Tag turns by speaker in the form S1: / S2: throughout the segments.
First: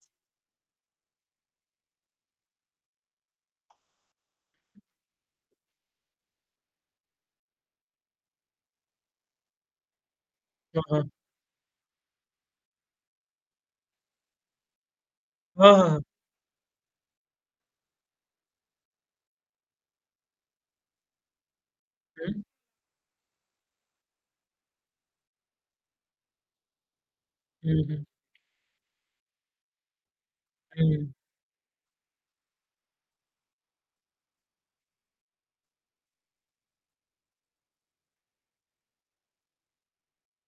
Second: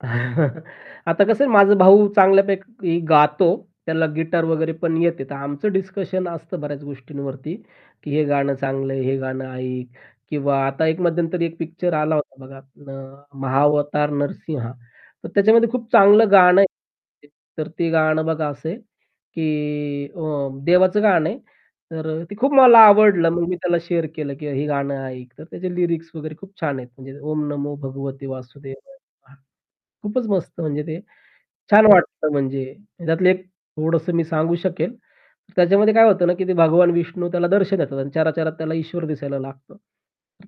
S1: आता कसं आहे माझा भाऊ चांगल्यापैकी गातो. त्याला गिटार वगैरे पण येते. तर आमचं डिस्कशन असतं बऱ्याच गोष्टींवरती की हे गाणं चांगलंय, हे गाणं ऐक किंवा
S2: हां,
S1: आता एक
S2: हां.
S1: मध्यंतरी एक पिक्चर आला होता बघा अ, "महावतार नरसिंह" तर त्याच्यामध्ये
S2: हां, हां,
S1: खूप
S2: हां.
S1: चांगलं गाणं आहे. तर ते गाणं बघा असंय की अ, देवाचं गाणं आहे तर अ, ते
S2: हं.
S1: खूप मला आवडलं. मग मी त्याला शेअर केलं की हे गाणं ऐक. तर त्याचे लिरिक्स वगैरे खूप छान आहेत. म्हणजे "ओम नमो
S2: हं, हं.
S1: भगवते वासुदेव नम:" खूपच मस्त म्हणजे ते
S2: हं.
S1: छान वाटतं म्हणजे त्यातले एक थोडंसं मी सांगू शकेल. त्याच्यामध्ये काय होतं ना, की ते भगवान विष्णू त्याला दर्शन देतात आणि चरा-चरात त्याला ईश्वर दिसायला लागतं.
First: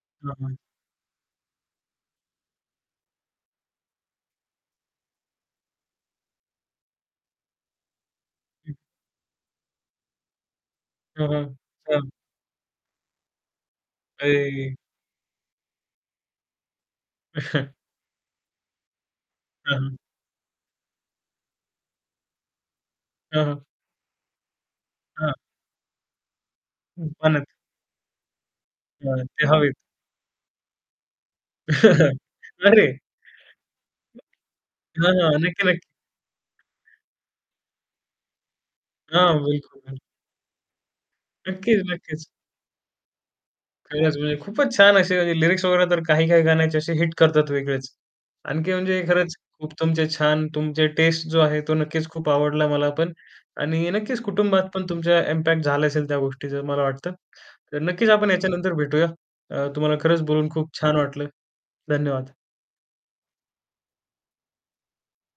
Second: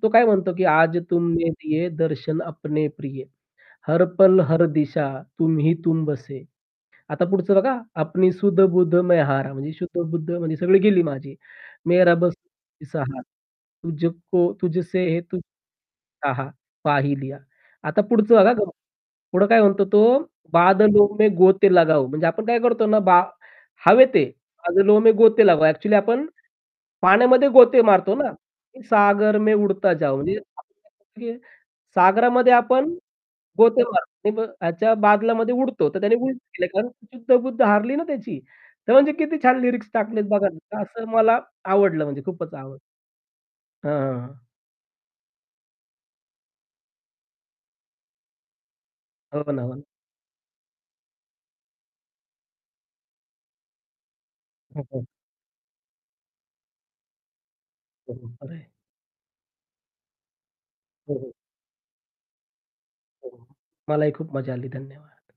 S1: तो काय
S2: हां,
S1: म्हणतो
S2: हां.
S1: की आज तुमने दिये, दर्शन अपने प्रिये. हर पल, हर दिशा तुम्ही तुम बसे. आता पुढचं बघा अपनी सुध
S2: हं.
S1: बुध मैं हारा म्हणजे शुद्ध-बुद्ध म्हणजे सगळी गेली
S2: हां,
S1: माझी,
S2: हां, हां.
S1: मेरा बस तूही सहारा तुझ को
S2: ऐ
S1: तुझसे [unintelligible] पा ही लिया. आता पुढचं बघा हां, [unintelligible] पुढं काय
S2: हं,
S1: म्हणतो
S2: हं.
S1: तो बादलो में गोते लगाओ म्हणजे आपण काय करतो ना, बा
S2: हां, हां.
S1: हवेत आहे, बादलो में
S2: हां.
S1: गोते लगा एक्चुअली आपण
S2: हं, बनत
S1: पाण्यामध्ये गोते मारतो ना,
S2: हां,
S1: सागर
S2: ते
S1: में
S2: हवेत.
S1: उडता जाऊ. [unintelligible] सागरामध्ये आपण
S2: अरे!
S1: गोते मारतो ह्याच्या
S2: हां, हां.
S1: बादलामध्ये
S2: नक्की, नक्की.
S1: उडतो तर त्याने उलट केलं कारण शुद्ध-बुद्ध हारली ना, त्याची तर म्हणजे
S2: हां,
S1: किती छान
S2: बिलकूल,
S1: लिरिक्स
S2: बिलकूल.
S1: टाकलेत बघा असं मला
S2: नक्कीच,
S1: आवडलं म्हणजे
S2: नक्कीच.
S1: खूपच आवडलं. हां,
S2: खरंच
S1: हां, हां.
S2: म्हणजे खूपच छान असे लिरिक्स वगैरे तर काही काही गाण्याचे असे हिट करतात वेगळेच, आणखी म्हणजे खरंच
S1: हो ना,
S2: खूप
S1: हो ना.
S2: तुमचे छान तुमचे टेस्ट जो आहे तो नक्कीच खूप आवडला मला पण आणि नक्कीच कुटुंबात पण
S1: [unintelligible]
S2: तुमचा इम्पॅक्ट झाला असेल त्या गोष्टीचं मला वाटतं. तर नक्कीच आपण
S1: बरोबर आहे.
S2: याच्यानंतर भेटूया. अ, तुम्हाला खरंच बोलून खूप छान
S1: हो,
S2: वाटलं.
S1: हो.
S2: धन्यवाद.
S1: हो. मलाही खूप मजा आली धन्यवाद.